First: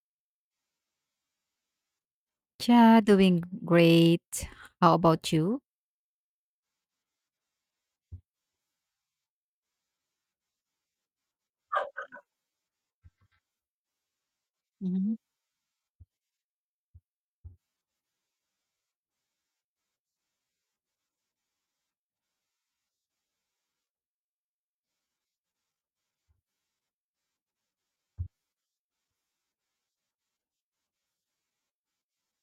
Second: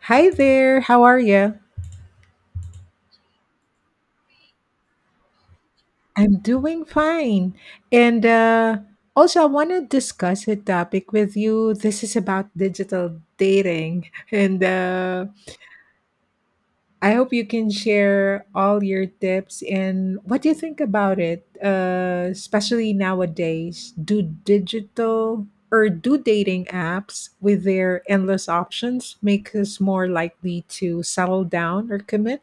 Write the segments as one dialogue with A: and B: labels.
A: Hi there, how are you?
B: Yeah, doing great. How about you?
A: I'm doing fine. And Also, I want to discuss a topic with you. This is about digital dating. And
B: Mhm.
A: I hope you can share all your tips and what you think about it, especially nowadays. Do digital or do dating apps with their endless options make us more likely to settle down or commit?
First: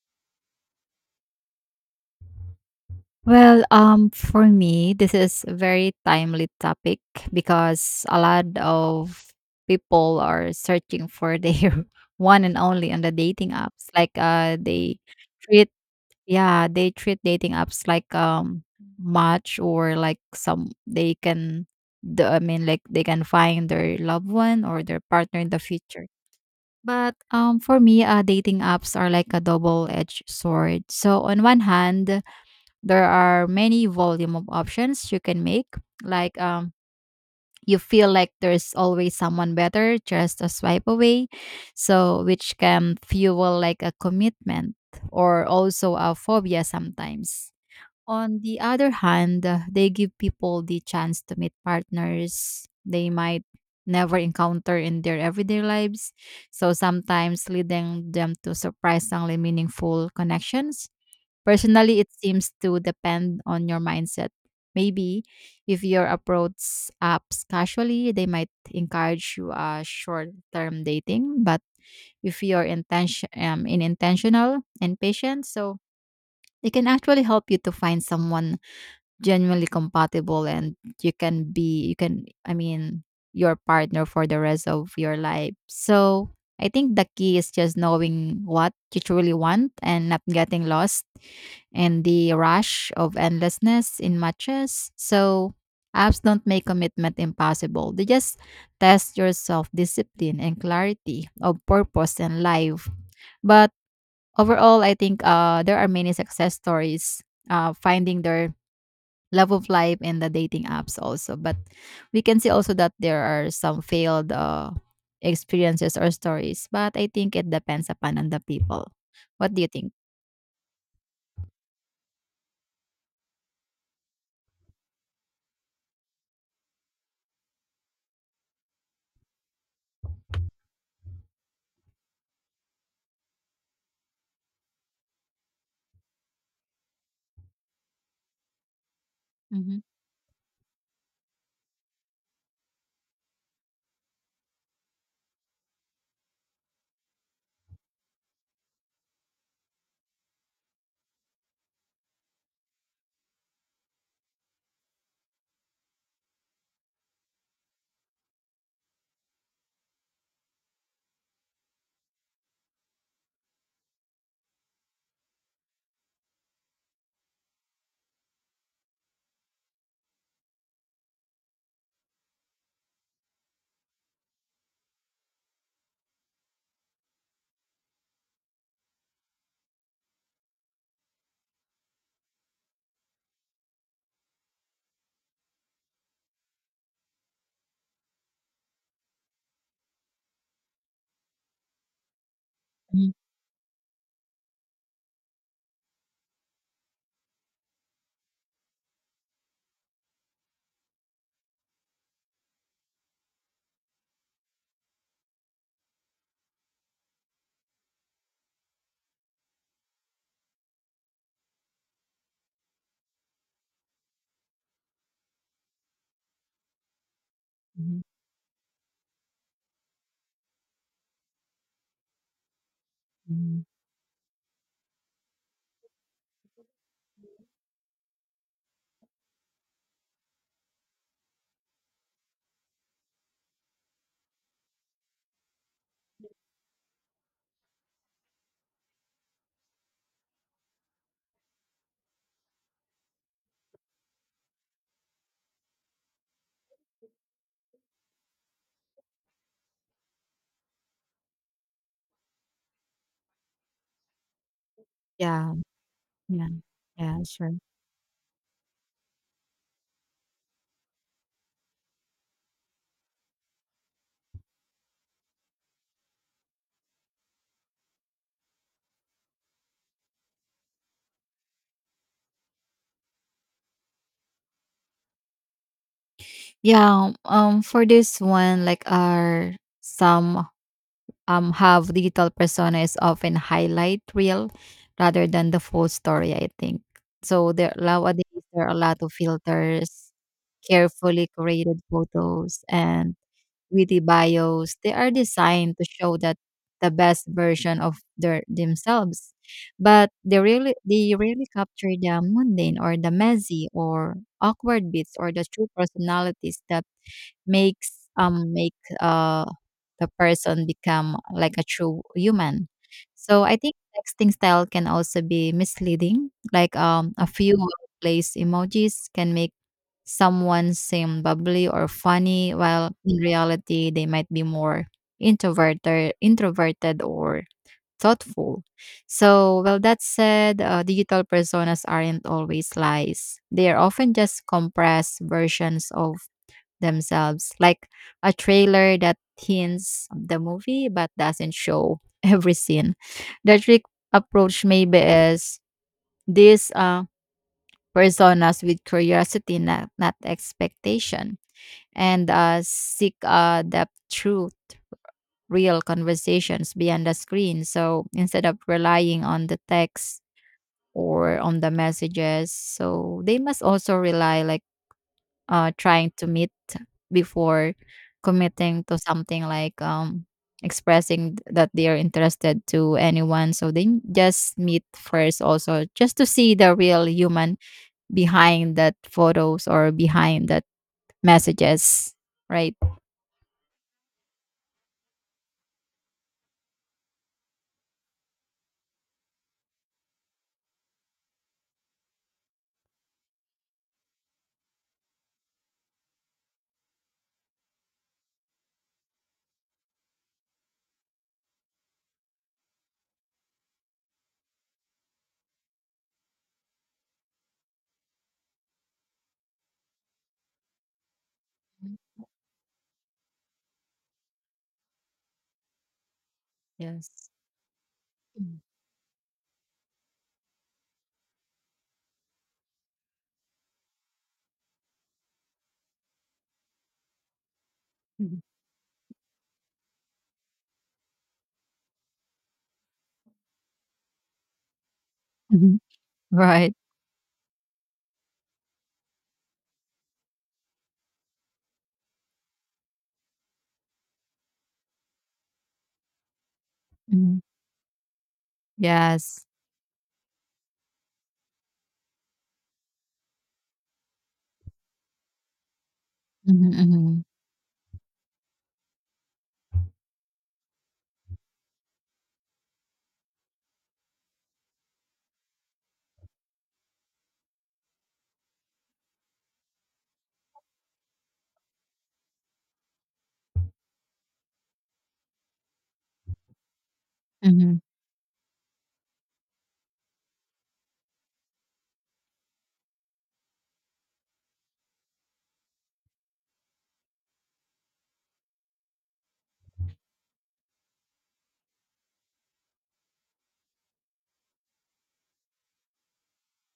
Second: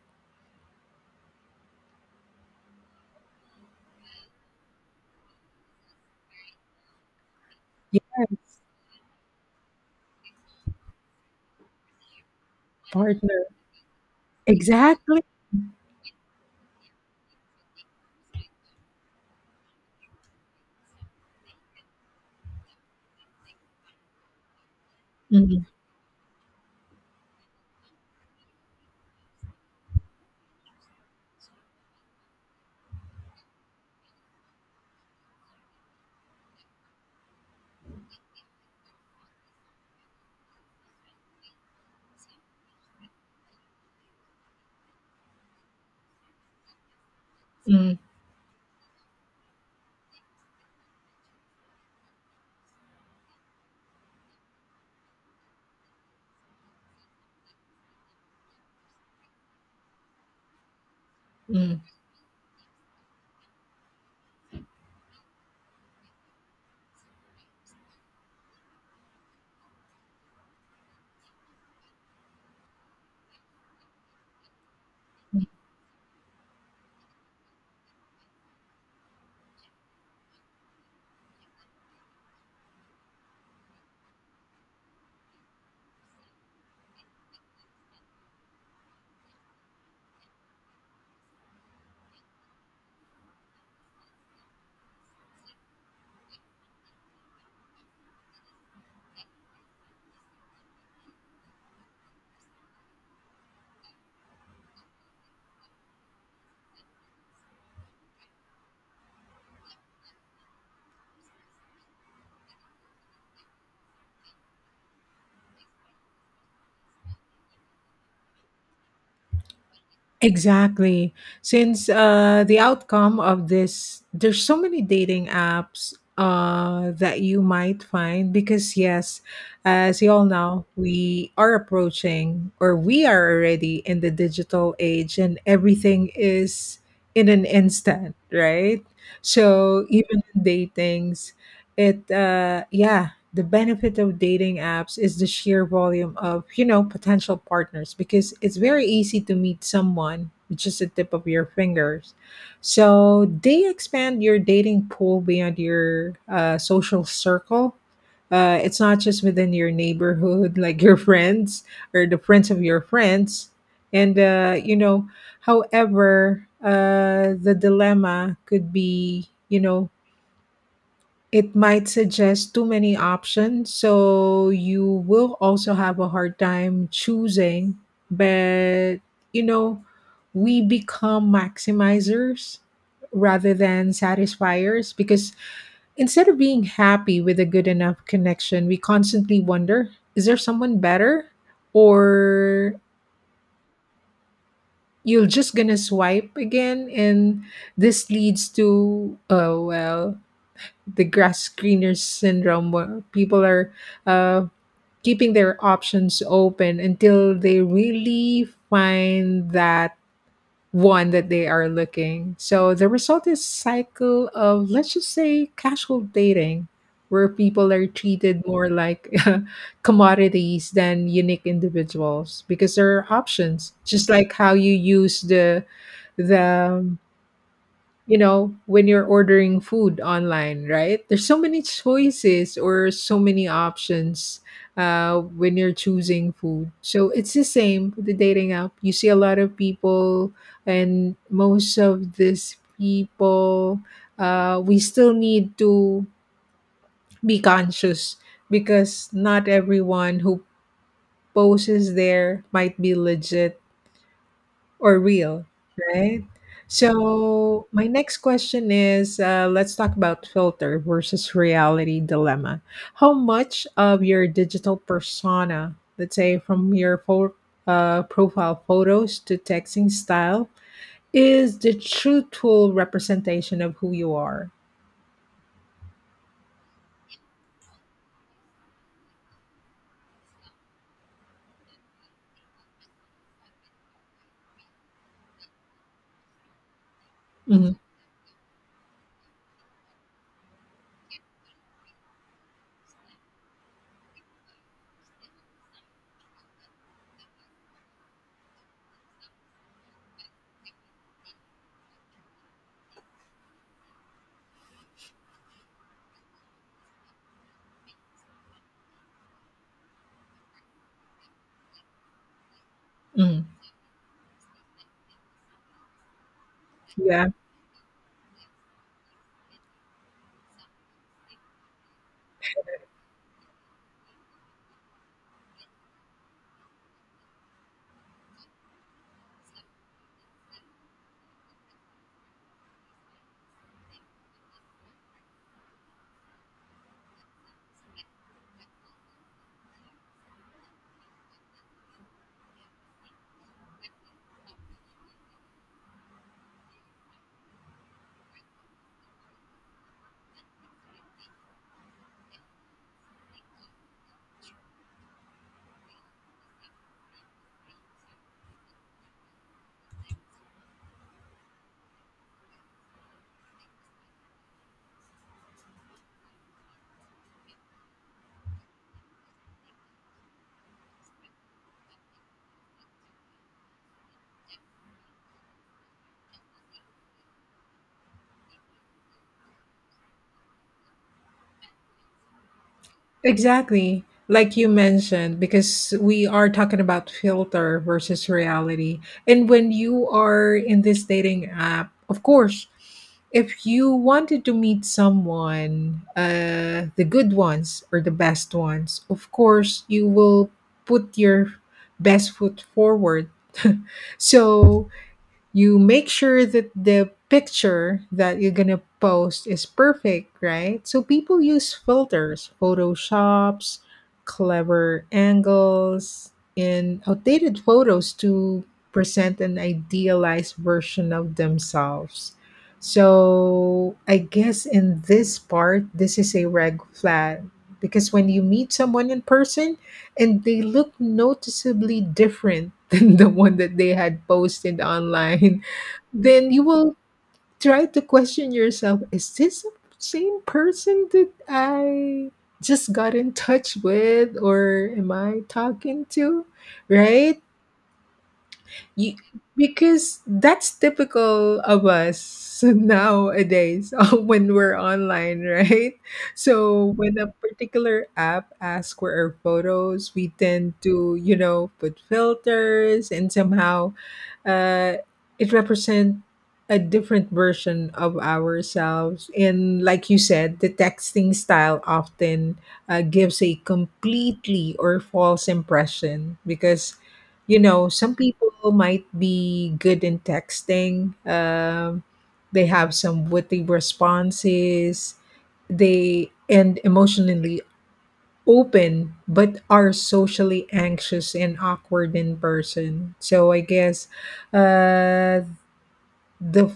B: For me, this is a very timely topic because a
A: Yes,
B: lot of people are searching for their one and only on the
A: partner.
B: dating apps. They
A: Exactly.
B: treat, treat dating apps like match or like some they can, like they can find their loved one or their partner in the
A: Mm-hmm.
B: future. But For me, dating apps are like a double-edged sword. So on one hand, there are many volume of options you can make. Like um, you feel like there's always someone better just a swipe away. So which can fuel like a commitment or also a phobia sometimes.
A: Mm,
B: On the other hand, they give people the chance to meet partners they might never encounter in their everyday lives. So sometimes leading them to surprisingly meaningful connections.
A: mm.
B: Personally, it seems to depend on your mindset. Maybe if your approach apps casually, they might encourage you a short-term dating. But if you're intention in intentional and patient, so they can actually help you to find someone genuinely compatible and you can I mean, your partner for the rest of your life. So I think the key is just knowing what you truly want and not getting lost in the rush of endlessness in matches. So apps don't make commitment impossible, they just test your self-discipline and clarity of purpose and life. But overall, I think there are many success stories finding their love of life and the dating apps also. But we can see also that there are some failed experiences or stories, but I think it depends upon on the people. What do you think?
A: Exactly. Since the outcome of this, there's so many dating apps that you might find because, yes, as you all know, we are approaching or we are already in the digital age and everything is in an instant, right?
B: Mm-hmm.
A: So even in datings, yeah, the benefit of dating apps is the sheer volume of potential partners because it's very easy to meet someone with just the tip of your fingers, so they expand your dating pool beyond your social circle. It's not just within your neighborhood like your friends or the friends of your friends. And uh, you know however uh, the dilemma could be, it might suggest too many options, so you will also have a hard time choosing. But you know, we become maximizers rather than satisfiers because, instead of being happy with a good enough connection, we constantly wonder, is there someone better? Or
B: Mhm.
A: you're just gonna swipe again, and this leads to, oh well, the grass greener syndrome where people are uh, keeping their options open until they really find that one that they are looking. So the result is cycle of, let's just say, casual dating, where people are
B: Mhm.
A: treated more like commodities than unique individuals, because there are
B: Mhm.
A: options just like how you use the you know, when you're ordering food online, right? There's so many choices or so many options when you're choosing food. So it's the same with the dating app. You see a lot of people, and most of these people, we still need to be conscious because not everyone who poses there might be legit or real,
B: Yeah,
A: right?
B: yeah, yeah, sure.
A: So my next question is, let's talk about filter versus reality dilemma. How much of your digital persona, let's say from your profile photos to texting style, is the truthful representation of who you are?
B: Yeah, for this one, like, are some have digital persona is often highlight reel rather than the full story, I think. So there
A: Mhm,
B: nowadays there are a lot of filters, carefully curated photos, and witty bios. They are designed to show that the best version of their themselves, but they really capture the mundane or the messy or awkward bits or the true personalities that make the person become like a true human. So
A: mhm.
B: I think texting style can also be misleading. A
A: Yeah.
B: few place emojis can make someone seem bubbly or funny while in reality they might be more introverted or thoughtful. So, well, that said, digital personas aren't always lies. They are often just compressed versions of themselves, like a trailer that hints of the movie but doesn't show every scene. The trick approach maybe is these personas with curiosity, not expectation, and seek depth through real conversations beyond the screen. So instead of relying on the text or on the messages, so they must also rely like trying to meet before committing to something like expressing that they are interested to anyone. So they just meet first, also just to see the real human behind that photos or behind that messages, right?
A: Exactly. Like you mentioned, because we are talking about filter versus reality. And when you are in this dating app, of course, if you wanted to meet someone, the good ones or the best ones, of course, you will put your best foot forward. So you make sure that the picture that you're gonna post is perfect, right? So people use filters, photoshops, clever angles, and
B: Yes.
A: outdated photos
B: Mm.
A: to present an idealized version of themselves. So I guess in this part, this is a red flag, because when you
B: Mhm.
A: meet someone in person, and they look noticeably different than the one that they had posted online,
B: Mhm.
A: then you
B: Right.
A: will try to question yourself, is this the same person that I just got in touch with or am I talking to?
B: Mhm.
A: Right? You,
B: Yes.
A: because that's typical of us nowadays when we're online, right?
B: Mm-hmm.
A: So when
B: Mm-hmm.
A: a particular app asks for our photos, we tend to, you know, put filters and somehow uh, it represents a different version of ourselves. And like you said, the texting style often gives a completely or false impression because, you
B: Mm-hmm.
A: know, some people might be good in texting, they have some witty responses, they and emotionally open, but are socially anxious and awkward in person. So I guess, uh, the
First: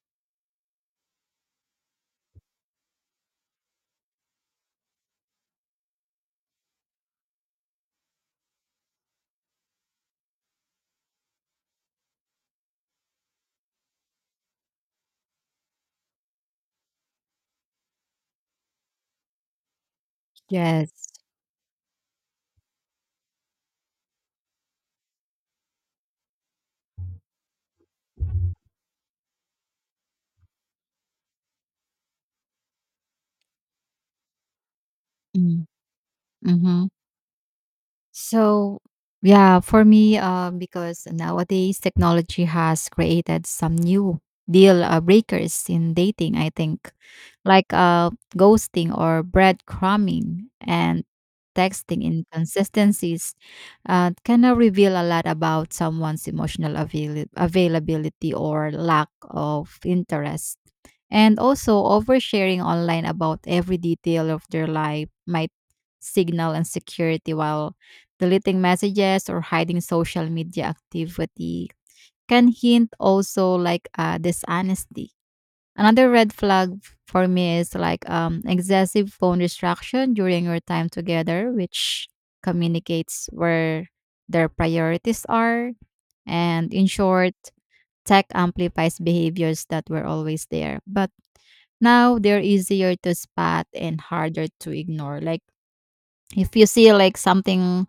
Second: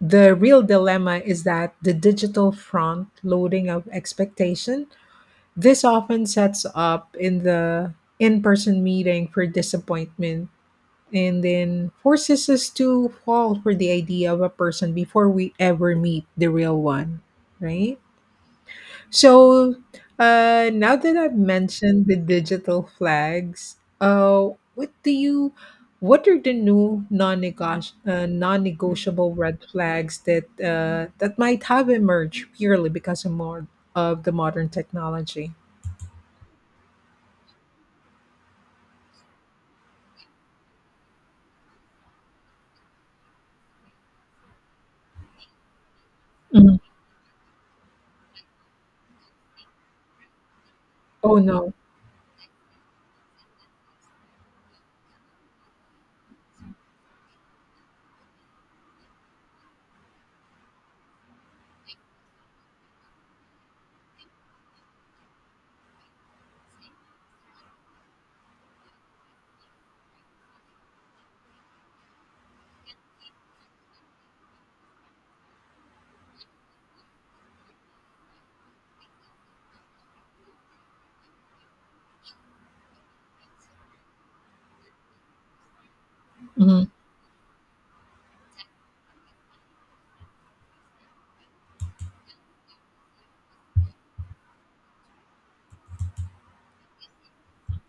A: the real dilemma is that the digital front loading of expectation, this often sets up in the in-person meeting for disappointment, and then forces us to fall for the idea of a person before we ever meet the real one, right? So, now
B: Yes.
A: that I've mentioned the digital flags, what do you, what are the new non-negotiable red flags that that might have emerged purely because of more of the modern technology?
B: Mm-hmm. Mm-hmm. So, yeah, for me, because nowadays technology has created some new deal breakers in dating, I
A: Mhm.
B: think, like ghosting or breadcrumbing and
A: Oh no.
B: texting inconsistencies can now reveal a lot about someone's emotional availability or lack of interest. And also, oversharing online about every detail of their life might signal insecurity, while deleting messages or hiding social media activity can hint also like dishonesty. Another red flag for me is like excessive phone distraction during your time together, which communicates where their priorities are. And in
A: Mhm.
B: short, tech amplifies behaviors that were always there. But now they're easier to spot and harder to ignore. Like if you see like something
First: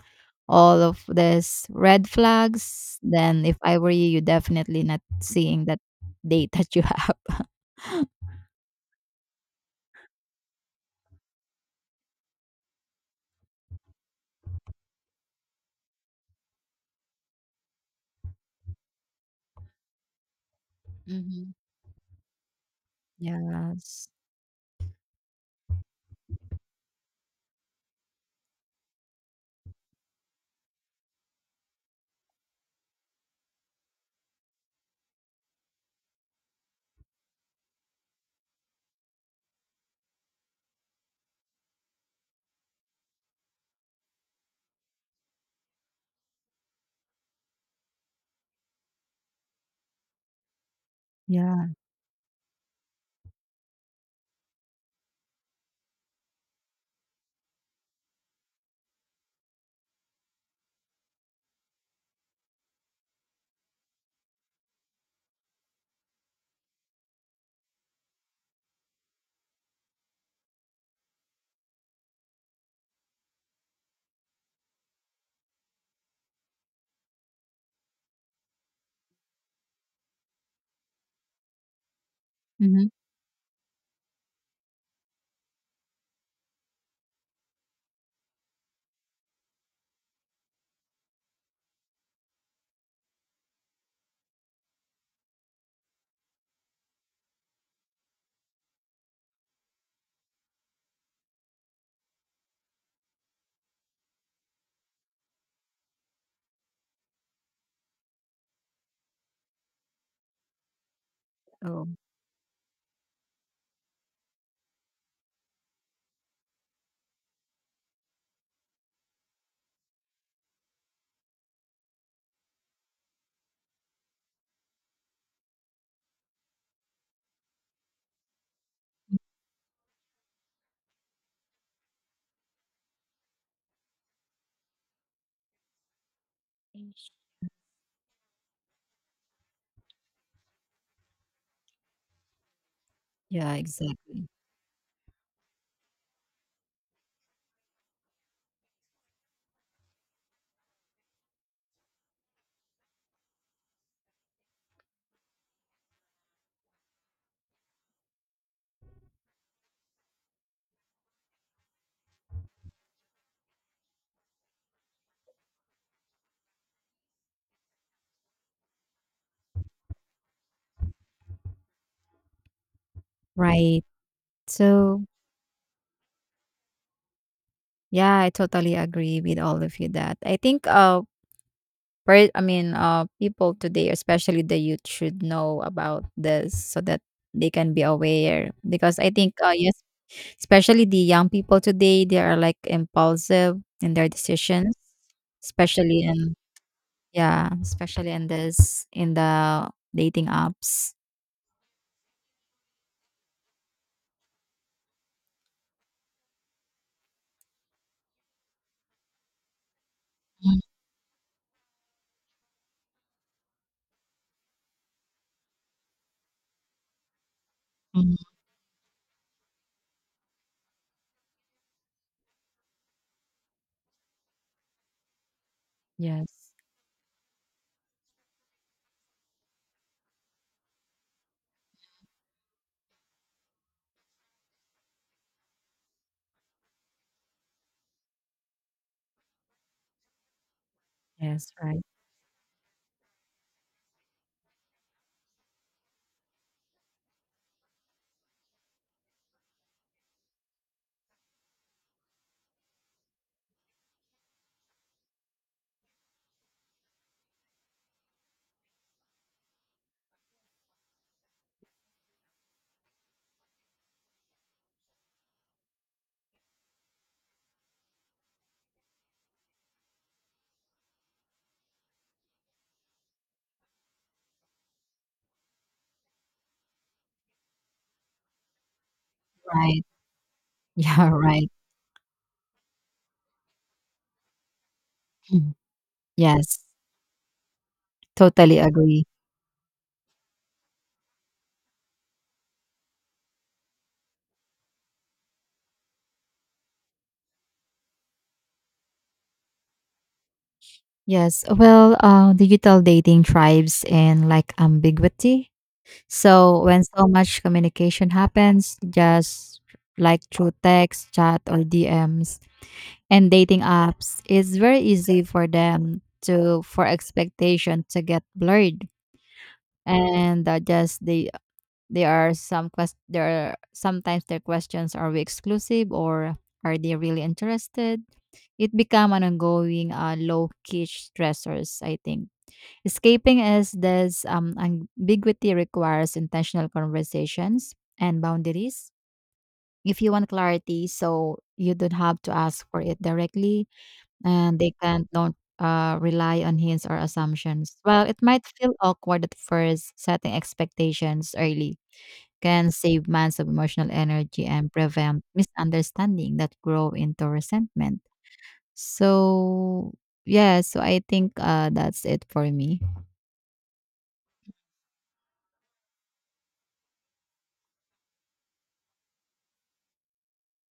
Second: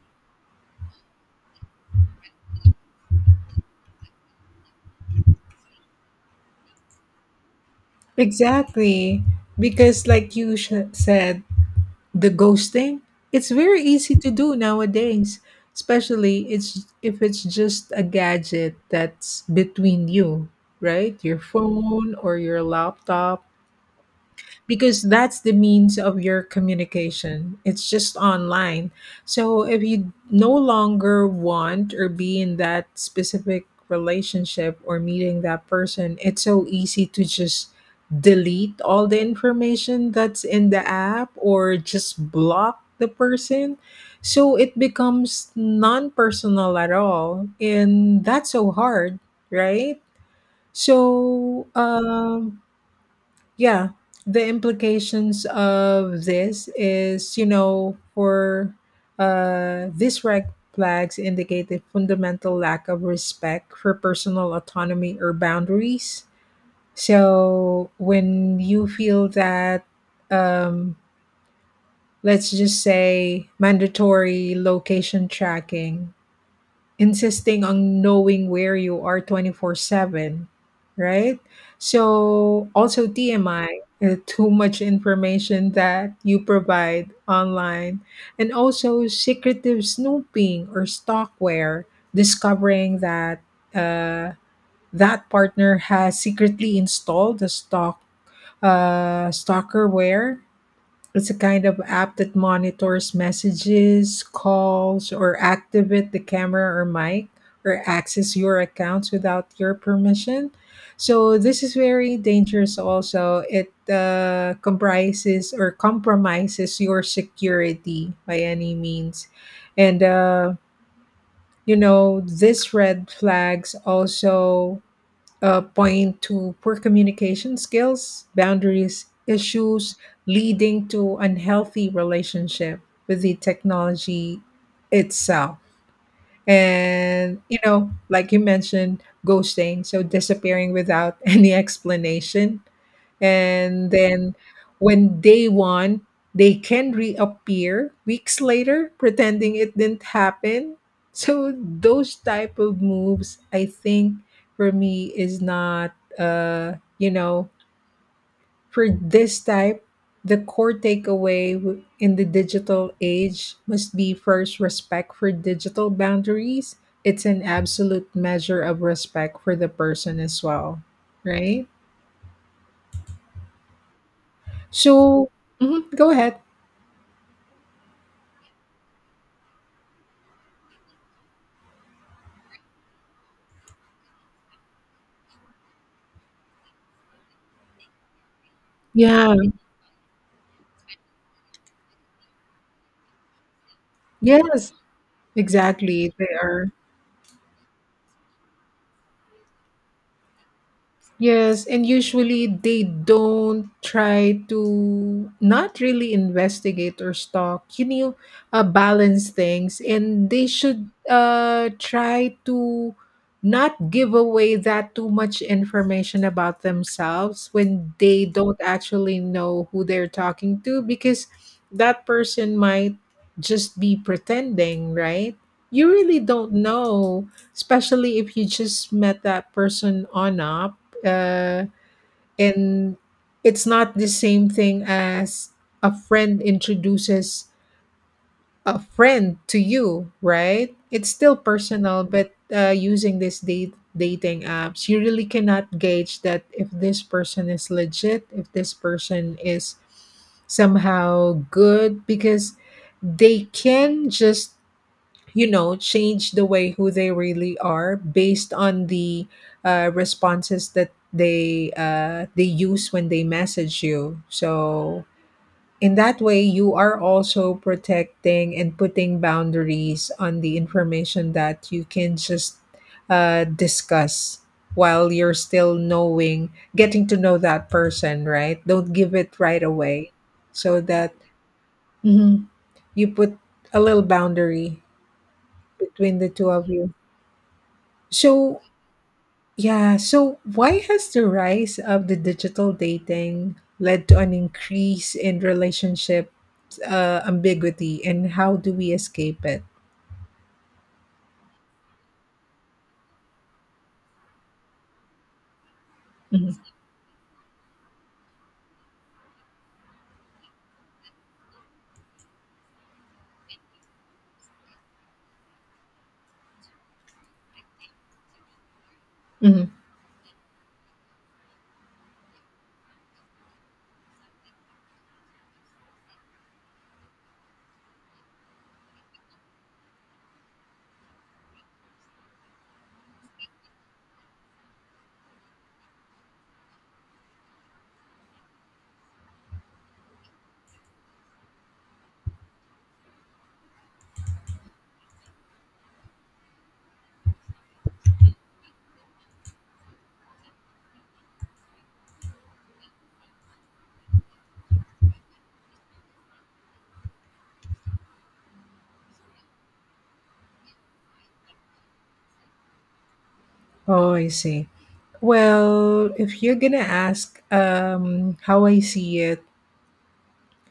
B: all of these red flags, then if I were you, you definitely not seeing that date that you have.
A: Exactly. Because like you said, the ghosting? It's very easy to do nowadays, especially it's, if it's just a gadget that's between you, right? Your
B: Hmm.
A: phone or your laptop,
B: Yes.
A: because that's the means of your communication. It's just online. So if you no longer want or be in that specific relationship or meeting that person, it's so easy to just delete all the information that's in the app or just block the person. So it becomes non personal at all. And that's so hard, right? So,
B: Yeah.
A: yeah, the implications of this is, you know, for these red flags indicate a fundamental lack of respect for personal autonomy or boundaries. So when you feel that, um let's just say, mandatory location tracking, insisting on knowing where you are 24/7, right? So
B: Hmm.
A: also TMI, too much information that you provide online, and also secretive snooping or stalkware, discovering that uh, that partner has secretly installed the stalkerware. It's a kind of app that monitors messages, calls, or activate the camera or mic or access your accounts without your permission. So this is
B: Oh.
A: very dangerous also. It comprises or compromises your security by any means. And you know, these red flags also point to poor communication skills, boundaries issues, leading to unhealthy relationship with the technology itself. And you know, like you mentioned, ghosting, so disappearing without any explanation,
B: Yeah,
A: and
B: exactly.
A: then when they won they can reappear weeks later pretending it didn't happen. So those type of moves, I think, for me is not, uh you know for this type, the core takeaway in the digital age must be, first, respect for digital boundaries. It's an absolute measure of respect for the person as well, right?
B: Right. So
A: So mhm, go ahead.
B: yeah, I totally agree with all of you that I think people today, especially the youth, should know about this so that they can be aware. Because I
A: Yeah.
B: think yes, especially the young people today, they are like impulsive in their
A: Yes.
B: decisions, especially
A: Exactly. They
B: in
A: are.
B: yeah, especially in this in the dating apps.
A: Yes, and usually they don't try to not really investigate or stalk. You know, balance things, and they should try to not give away that too much information about themselves when
B: Mhm.
A: they don't actually know who they're talking to, because that person might just be pretending, right? You really don't
B: Yes.
A: know, especially if you just met that person on up, uh, and it's not the same thing as a friend introduces a friend to you, right? It's still
B: Yes, right.
A: personal, but using these date dating apps you really cannot gauge that if this person is legit, if this person is somehow good, because they can just, you know, change the way who they really are based on the responses that they use when they message you. So in that way, you are also protecting and putting boundaries on the information that you can just discuss while you're still knowing, getting to know that person, right? Don't give it right
B: Right.
A: away, so
B: Yeah,
A: that
B: right.
A: mhm, you put a little boundary
B: Mhm.
A: between the two
B: Yes.
A: of you.
B: Totally
A: So,
B: agree.
A: yeah, so why has the rise of the digital dating led to an increase in relationship ambiguity, and how do we escape it?
B: Yes, well, digital dating thrives in like ambiguity.
A: Mhm.
B: So when so much communication happens, just like through text, chat, or DMs, and dating apps, it's very easy for them to for expectation to get blurred,
A: Mhm.
B: and just they there are some quest there are sometimes their questions are we exclusive or are they really interested? It become an ongoing low key stressors, I think. Escaping is this ambiguity requires intentional conversations and boundaries. If you want clarity, so you don't have to ask for it directly, and they can don't rely on hints or assumptions. While it might feel awkward at first, setting expectations early can save months of emotional energy and prevent misunderstanding that grow into resentment. So, yeah, so I think that's it for me.
A: Oh, I see. Well, if you're gonna ask, how I see it,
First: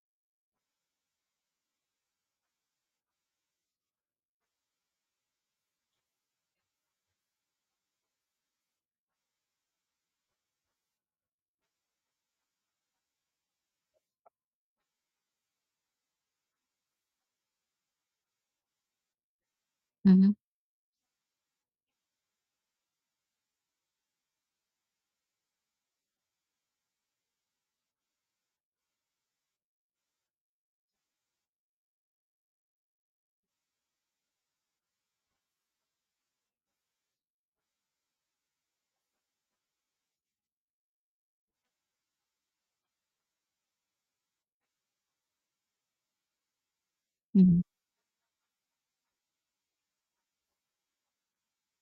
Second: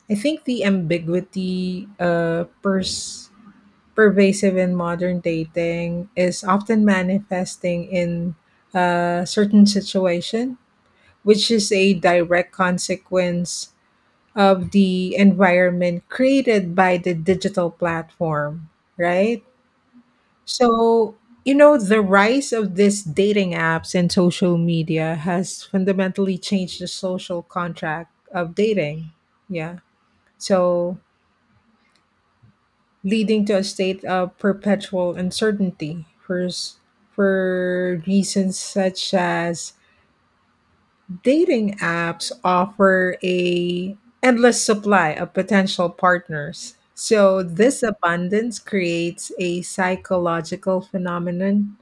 A: I think the ambiguity, pervasive in modern dating, is often manifesting in a certain situation, which is a direct consequence of the environment created by the digital platform, right?
B: Mm-hmm.
A: So, you know, the rise of these dating apps and social media has fundamentally changed the social contract of dating. Yeah. So, leading to a state of perpetual uncertainty for, for reasons such as dating apps offer a endless supply of potential partners. So
B: Mm-hmm.
A: this abundance creates a psychological phenomenon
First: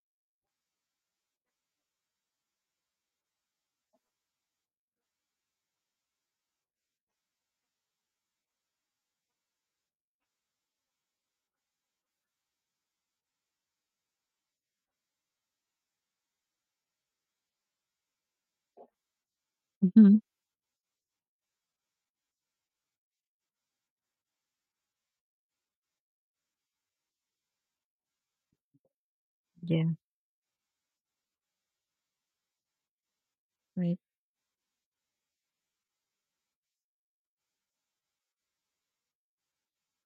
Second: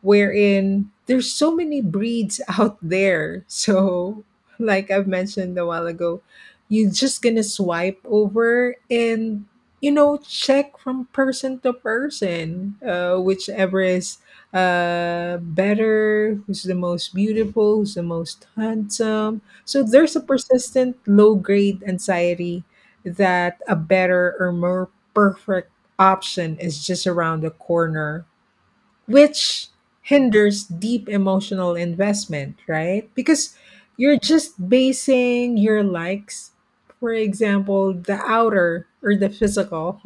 A: wherein there's so many breeds out there. So, like I've mentioned a while ago, you're just gonna swipe over and, you know, check from person to person, whichever is better, who's the most beautiful, who's the most handsome. So there's
B: Hmm.
A: a persistent low grade anxiety that a better or more perfect option is just around the corner, which
B: Yeah,
A: hinders deep emotional investment, right? Because
B: right.
A: you're just basing your likes, for example, the outer or the physical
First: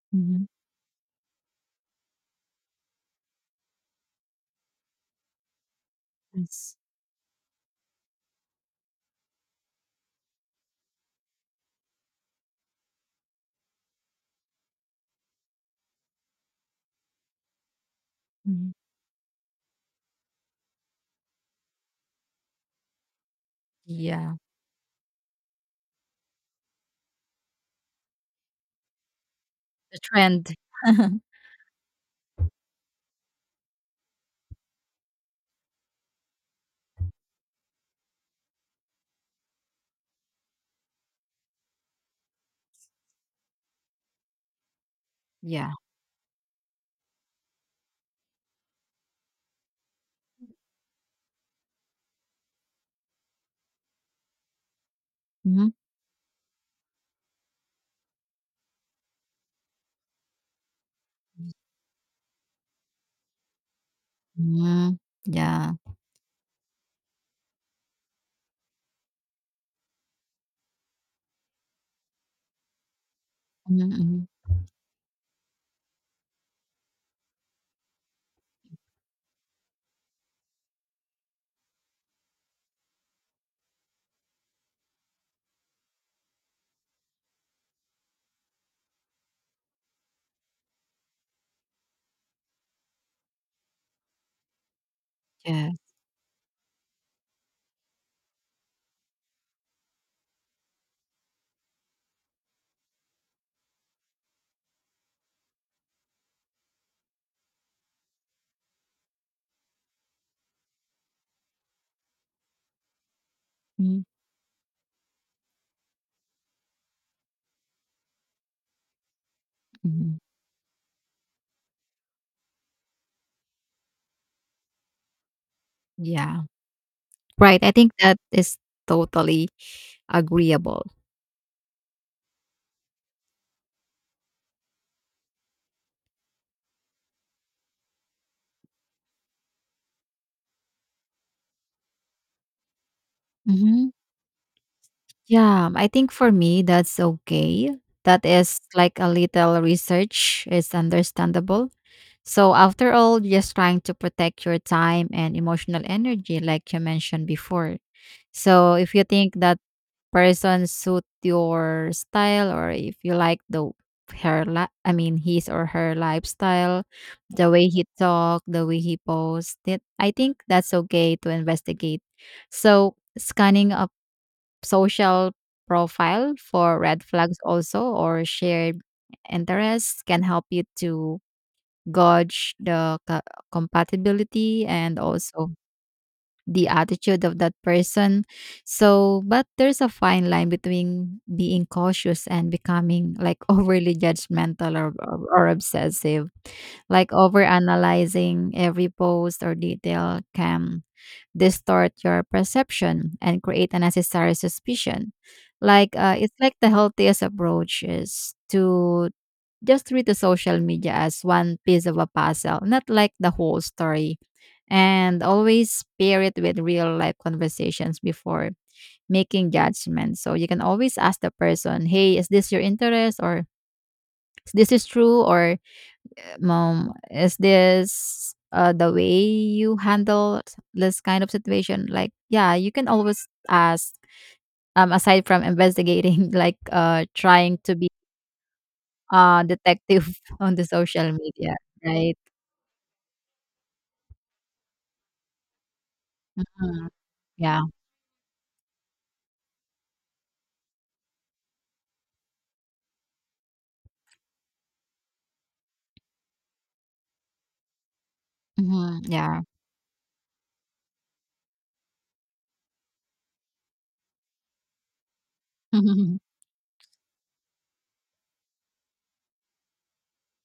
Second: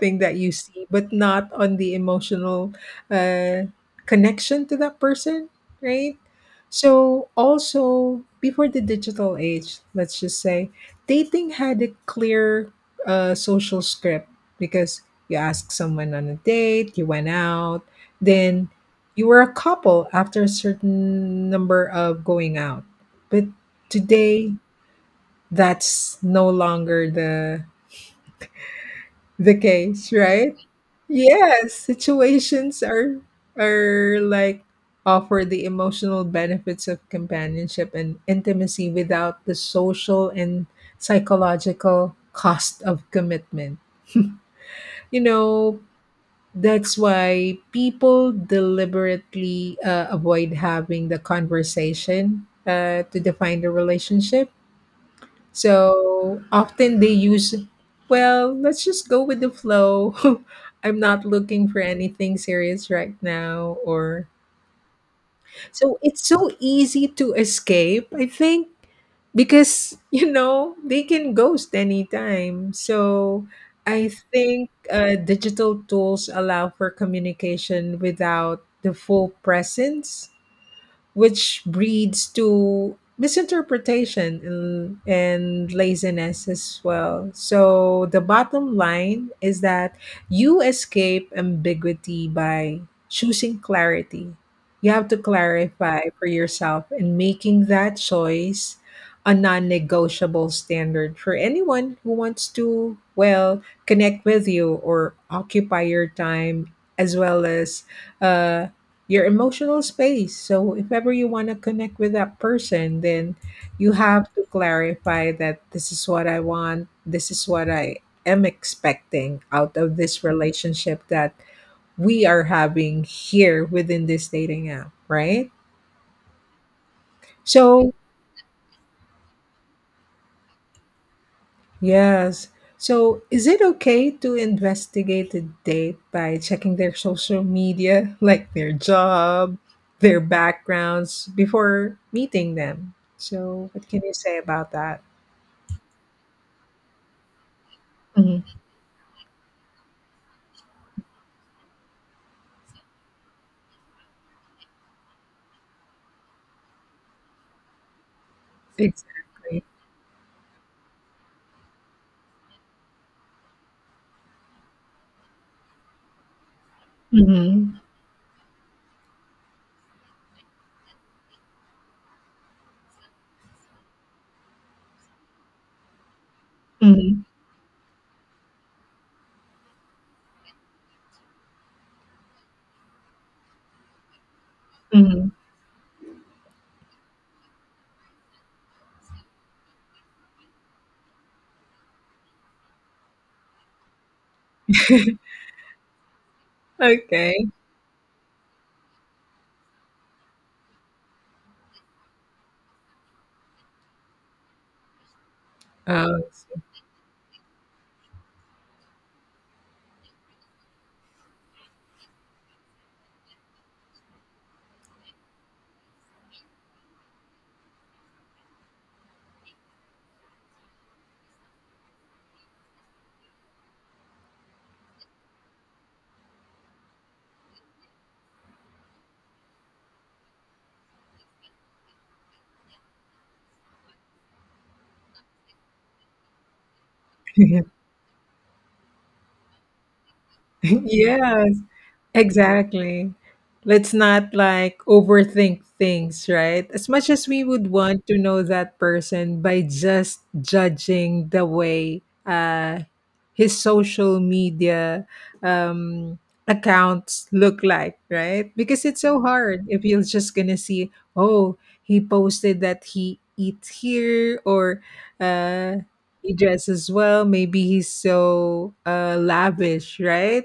A: thing that
B: Mm-hmm.
A: you see, but not on the emotional uh, connection to that person, right?
B: Yes.
A: So, also before the digital age, let's just say, dating had a clear social script, because you asked someone on a date, you went out, then
B: Mhm.
A: you were a couple after a certain number of going out. But
B: Yeah,
A: today, that's no longer the
B: the
A: case, right?
B: trend.
A: Yes, situations are like offer the emotional benefits of companionship and intimacy without the social and psychological cost of commitment. You
B: Yeah.
A: know, that's why people deliberately avoid having the conversation to define the relationship,
B: Mm-hmm.
A: so often they use, well, let's just go with the flow. I'm not looking for anything serious right now. Or
B: Mm-hmm. Yeah.
A: so it's so easy to escape, I think, because, you know, they can ghost anytime. So I
B: Mm-hmm.
A: think digital tools allow for communication without the full presence, which breeds to misinterpretation and laziness as well. So the bottom line is that you escape ambiguity by choosing clarity. You have to
B: Yeah.
A: clarify for yourself and making that choice a non-negotiable standard for anyone who wants to well connect with you or occupy your time as well as uh, your emotional space. So if ever you want to connect with that person, then you have to clarify that this is what I want, this is what I am expecting out of
B: Mm-hmm.
A: this relationship that we are having here within this dating app, right?
B: Yeah, right. I
A: So
B: think that is totally agreeable.
A: yes. So, is it okay to investigate a date by checking their social media, like their job, their backgrounds, before meeting them? So, what
B: Hmm.
A: can you say about that?
B: Yeah, I think for me, that's okay. That
A: Hmm.
B: is like a little research is understandable. So after all, just trying to protect your time and emotional energy, like you mentioned before. So if you think that
A: Exactly.
B: person suit your style, or if you like the his or her lifestyle, the way
A: Hmm.
B: he talk, the way he post, it, I think that's okay to investigate. So scanning a social profile for red
A: Hmm.
B: flags also or shared interests can help you to gauge the co- compatibility and
A: Hmm.
B: also the attitude of that person. So, but there's a fine line between being cautious and becoming like overly judgmental or obsessive. Like
A: Okay.
B: overanalyzing every post or detail can distort your perception and create unnecessary suspicion. Like
A: Um,
B: it's like the healthiest approach is to just treat the social media as one piece of a puzzle, not like the whole story. And always pair it with real life conversations before making judgments. So you can always ask the person, hey, is this your interest? Or is this is true? Or mom, is this the way you handle this kind of situation? Like, yeah, you can always ask. Aside from investigating, like trying to be detective on the social
A: yes.
B: media, right?
A: Exactly. Let's not like overthink things, right? As
B: Mm,
A: much as we
B: yeah.
A: would want to know that person by just judging the way his social media um, accounts look like, right? Because it's
B: Mhm,
A: so
B: yeah.
A: hard if you're just gonna see, oh, he posted that he eats here or uh, he dresses well. Maybe he's so lavish, right?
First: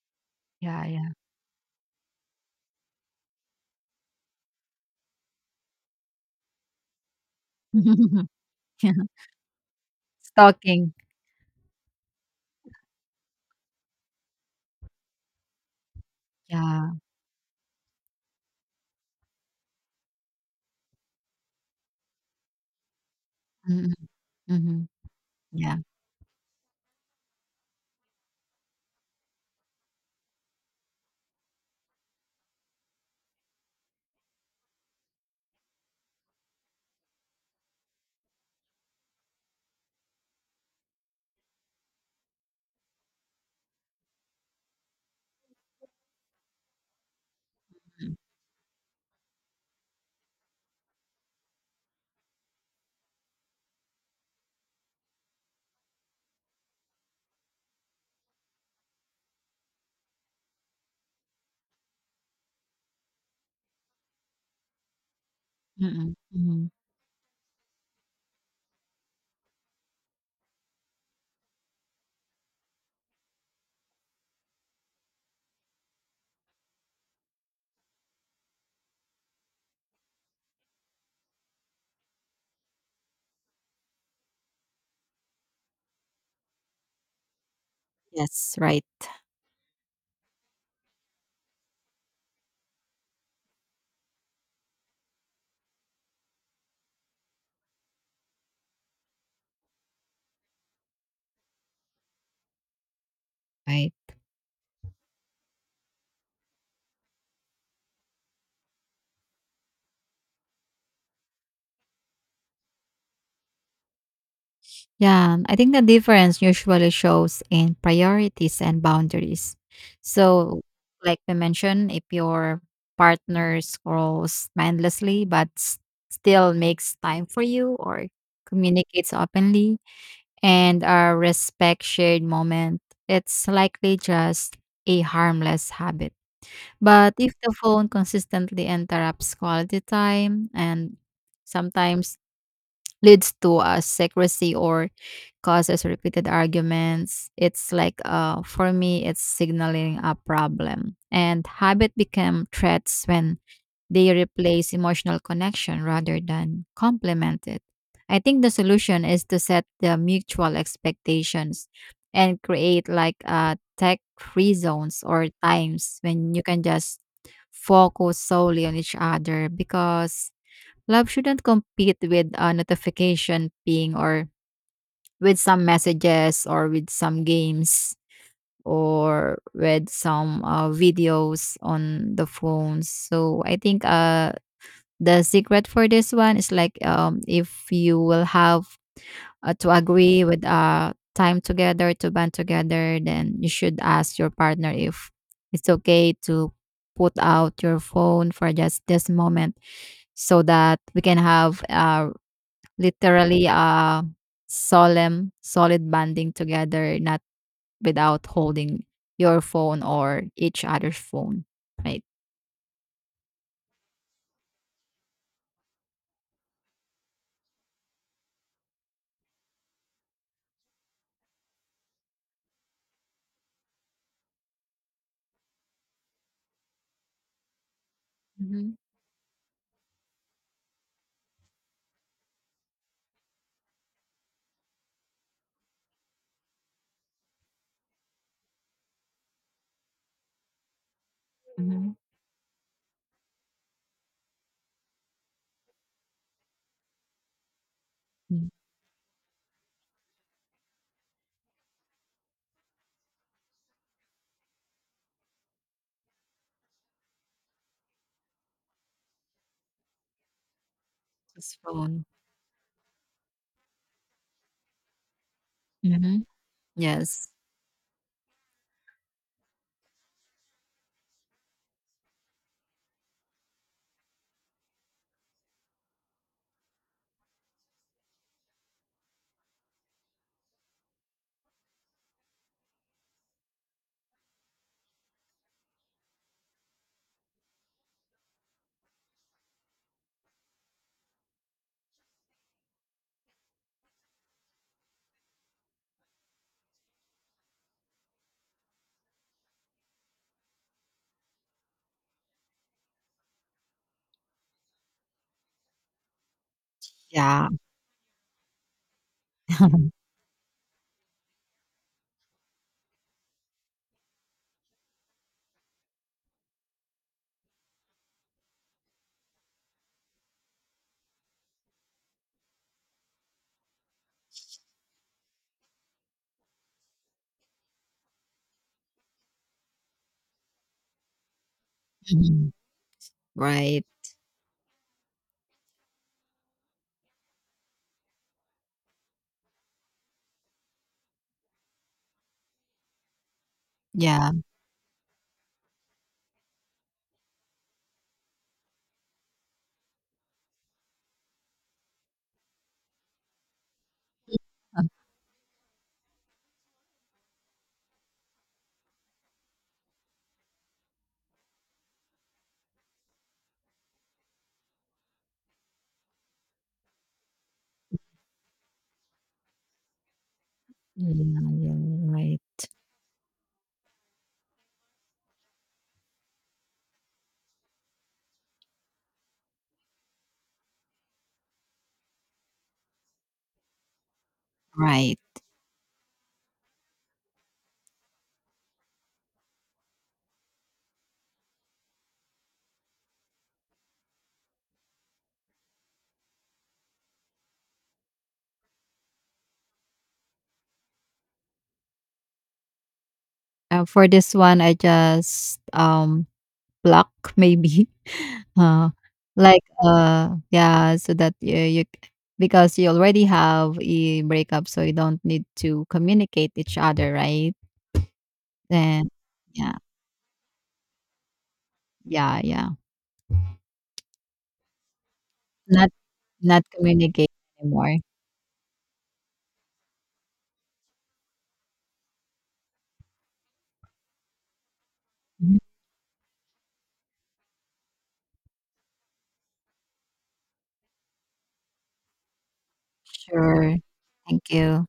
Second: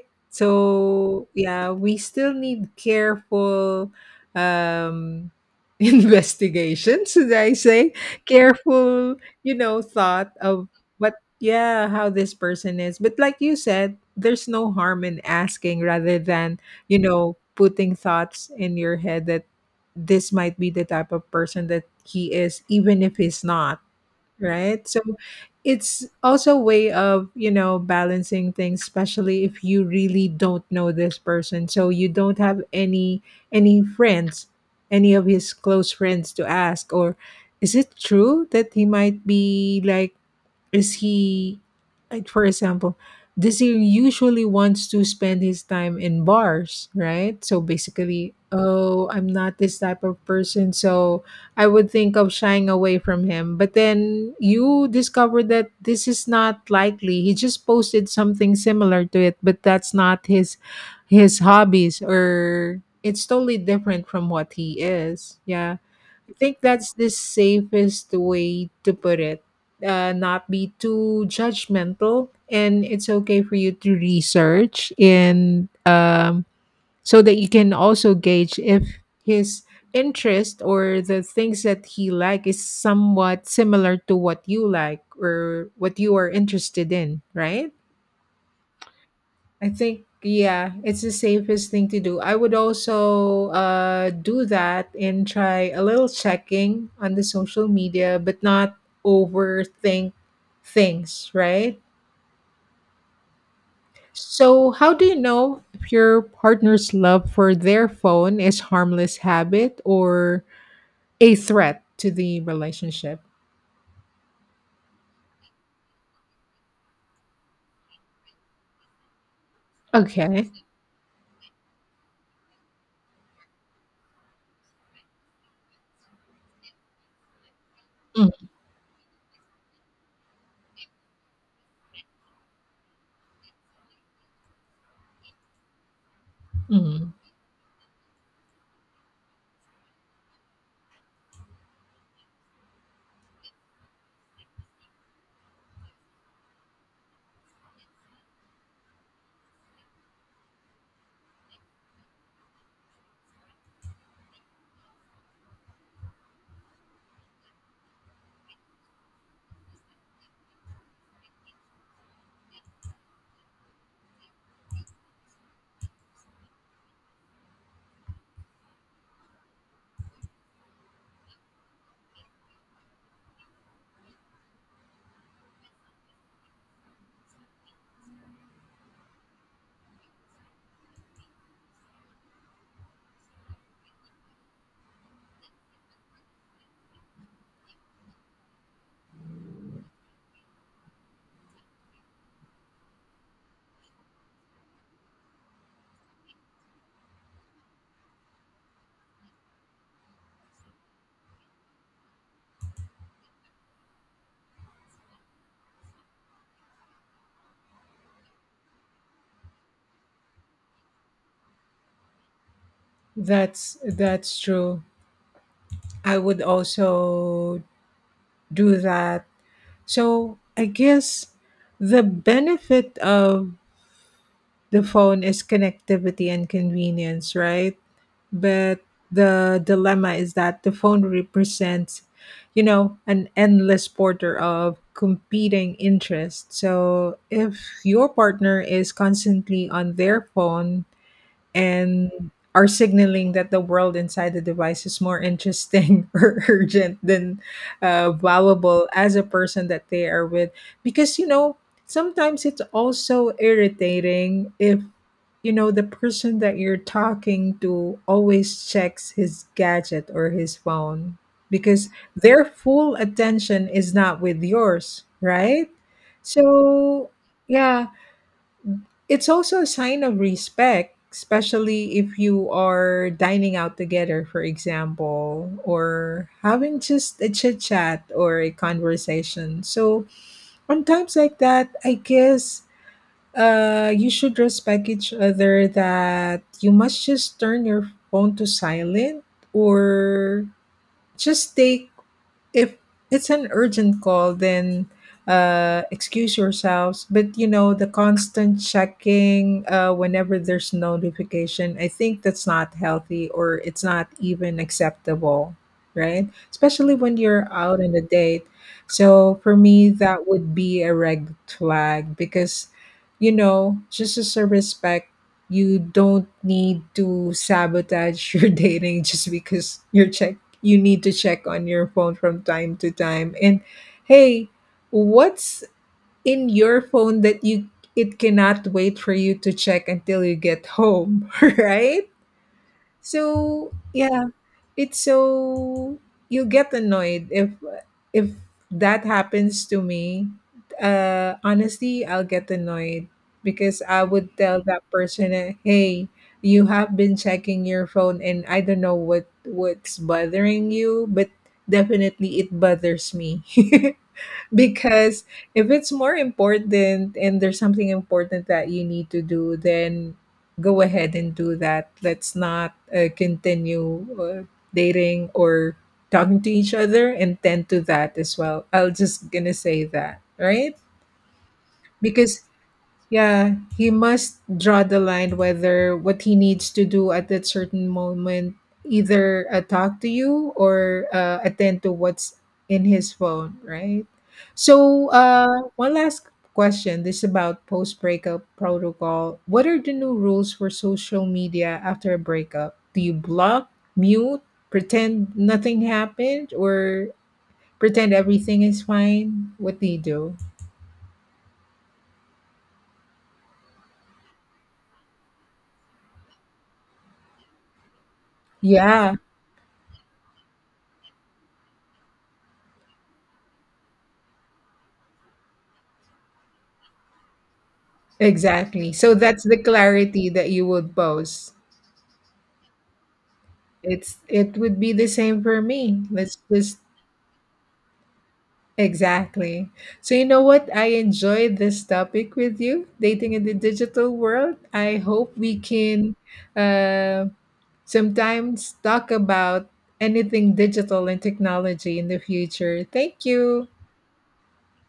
B: Yeah, yeah.
A: So yeah, we still need careful um investigations, should I say?
B: Yeah.
A: Careful, you know, thought of
B: Stalking.
A: what yeah, how this person is. But like you said, there's no harm in asking rather than,
B: Yeah.
A: you know, putting thoughts in your head that this might be the type of person that he is, even if he's not,
B: Mm, mhm.
A: right. So
B: Yeah.
A: it's also a way of, you know, balancing things, especially if you really don't know this person, so you don't have any friends any of his close friends to ask. Or is it true that he might be like, is he, like, for example, this he usually wants to spend his time in bars, right? So
B: Mm,
A: basically, oh, I'm not this type of person, so I would think of shying away from him, but then you discover that this is not likely, he just posted something similar to it, but that's not his hobbies, or it's totally different from what he is. Yeah,
B: mm,
A: I think
B: mhm.
A: that's the safest way to put it. Not be too judgmental, and it's okay for you to research and so that you can also gauge if his interest or the things that he like is somewhat similar to what you like or what you are interested in, right?
B: Yes, right,
A: I think yeah, it's the safest thing to do. I would also do that and try a little checking on the social media, but not overthink things, right?
B: right.
A: So, how do you know if your partner's love for their phone is harmless habit or a threat to the relationship?
B: Yeah, I think the difference usually shows in priorities and boundaries.
A: Okay.
B: So, like we mentioned, if your partner scrolls mindlessly but still makes time for you or communicates openly, and our respect shared moment, it's likely just a harmless habit.
A: Mm-hmm.
B: But if the phone consistently interrupts quality time and sometimes leads to a secrecy or causes repeated arguments, it's like for me, it's signaling a problem. And habit become threats when they replace emotional connection rather than complement it. I think the solution is to set the mutual expectations and create like tech free zones or times when you can just focus solely on each other, because love shouldn't compete with a notification ping or with some messages or with some games or with some videos on the phones. So I think the secret for this one is like if you will have to agree with time together to band together, then you should ask your partner if it's okay to put out your phone for just this moment so that we can have literally a solid banding together, not without holding your phone or each other's phone, right?
A: That's true. I would also do that. So I guess the benefit of the phone is connectivity and convenience, right?
B: Mm-hmm.
A: But the dilemma is that the phone represents, you know, an endless border of competing interests. So if your partner is constantly on their phone
B: Mm-hmm.
A: and are signaling that the world inside the device is more interesting or urgent than valuable as a person that they are with. Because, you know, sometimes it's also irritating if, you know, the person that you're talking to always checks his gadget or his phone, because
B: Phone.
A: their full attention is not with yours, right?
B: Mm-hmm.
A: So,
B: Yes.
A: yeah, it's also a sign of respect, especially if you are dining out together, for example, or having just a chit chat or a conversation. So, on times like that, I guess you should respect each other, that you must just turn your phone to silent, or just take, if it's an urgent call, then excuse yourselves. But you know, the constant checking whenever there's notification, I think that's not healthy, or it's not even acceptable, right, especially when you're
B: Yeah.
A: out on a date. So for me, that would be a red flag, because, you know, just as a respect, you don't need to sabotage your dating just because you're checking, you need to check on your phone from time to time. And hey, what's in your phone that you it cannot wait for you to check until you get home, right?
B: Mhm.
A: So,
B: Right.
A: yeah, it's so you get annoyed if that happens to me. Honestly, I'll get annoyed, because I
B: Yeah.
A: would tell that person, eh, "Hey, you have been checking your phone, and I don't know what's bothering you, but definitely it bothers me." Because if it's more important and there's something important that you need to do, then go ahead and do that. Let's not continue dating or talking to each other and tend to that as well. I'll just gonna say that, right?
B: Yeah, yeah,
A: Because
B: right.
A: yeah, he must draw the line whether what he needs to do at that certain moment, either talk to you or attend to what's in his phone, right? So,
B: Right.
A: one last question. This is about post breakup protocol. What are the new rules for social media after a breakup? Do you block, mute, pretend nothing happened, or pretend everything is fine? What do you do?
B: For this one, I just pluck maybe, uh,
A: Yeah.
B: like yeah, so that because you already have a breakup, so you don't need to communicate each other, right?
A: Exactly.
B: And
A: So that's the
B: yeah,
A: clarity that you would pose.
B: yeah, yeah,
A: It's it would be the same for
B: not
A: me. Let's
B: not
A: just
B: communicate anymore.
A: exactly. So you know what? I enjoyed this topic with you, dating in the digital world. I hope we
B: Mhm.
A: can uh, sometimes talk about anything digital and technology in the future. Thank you.
B: Sure. Thank you.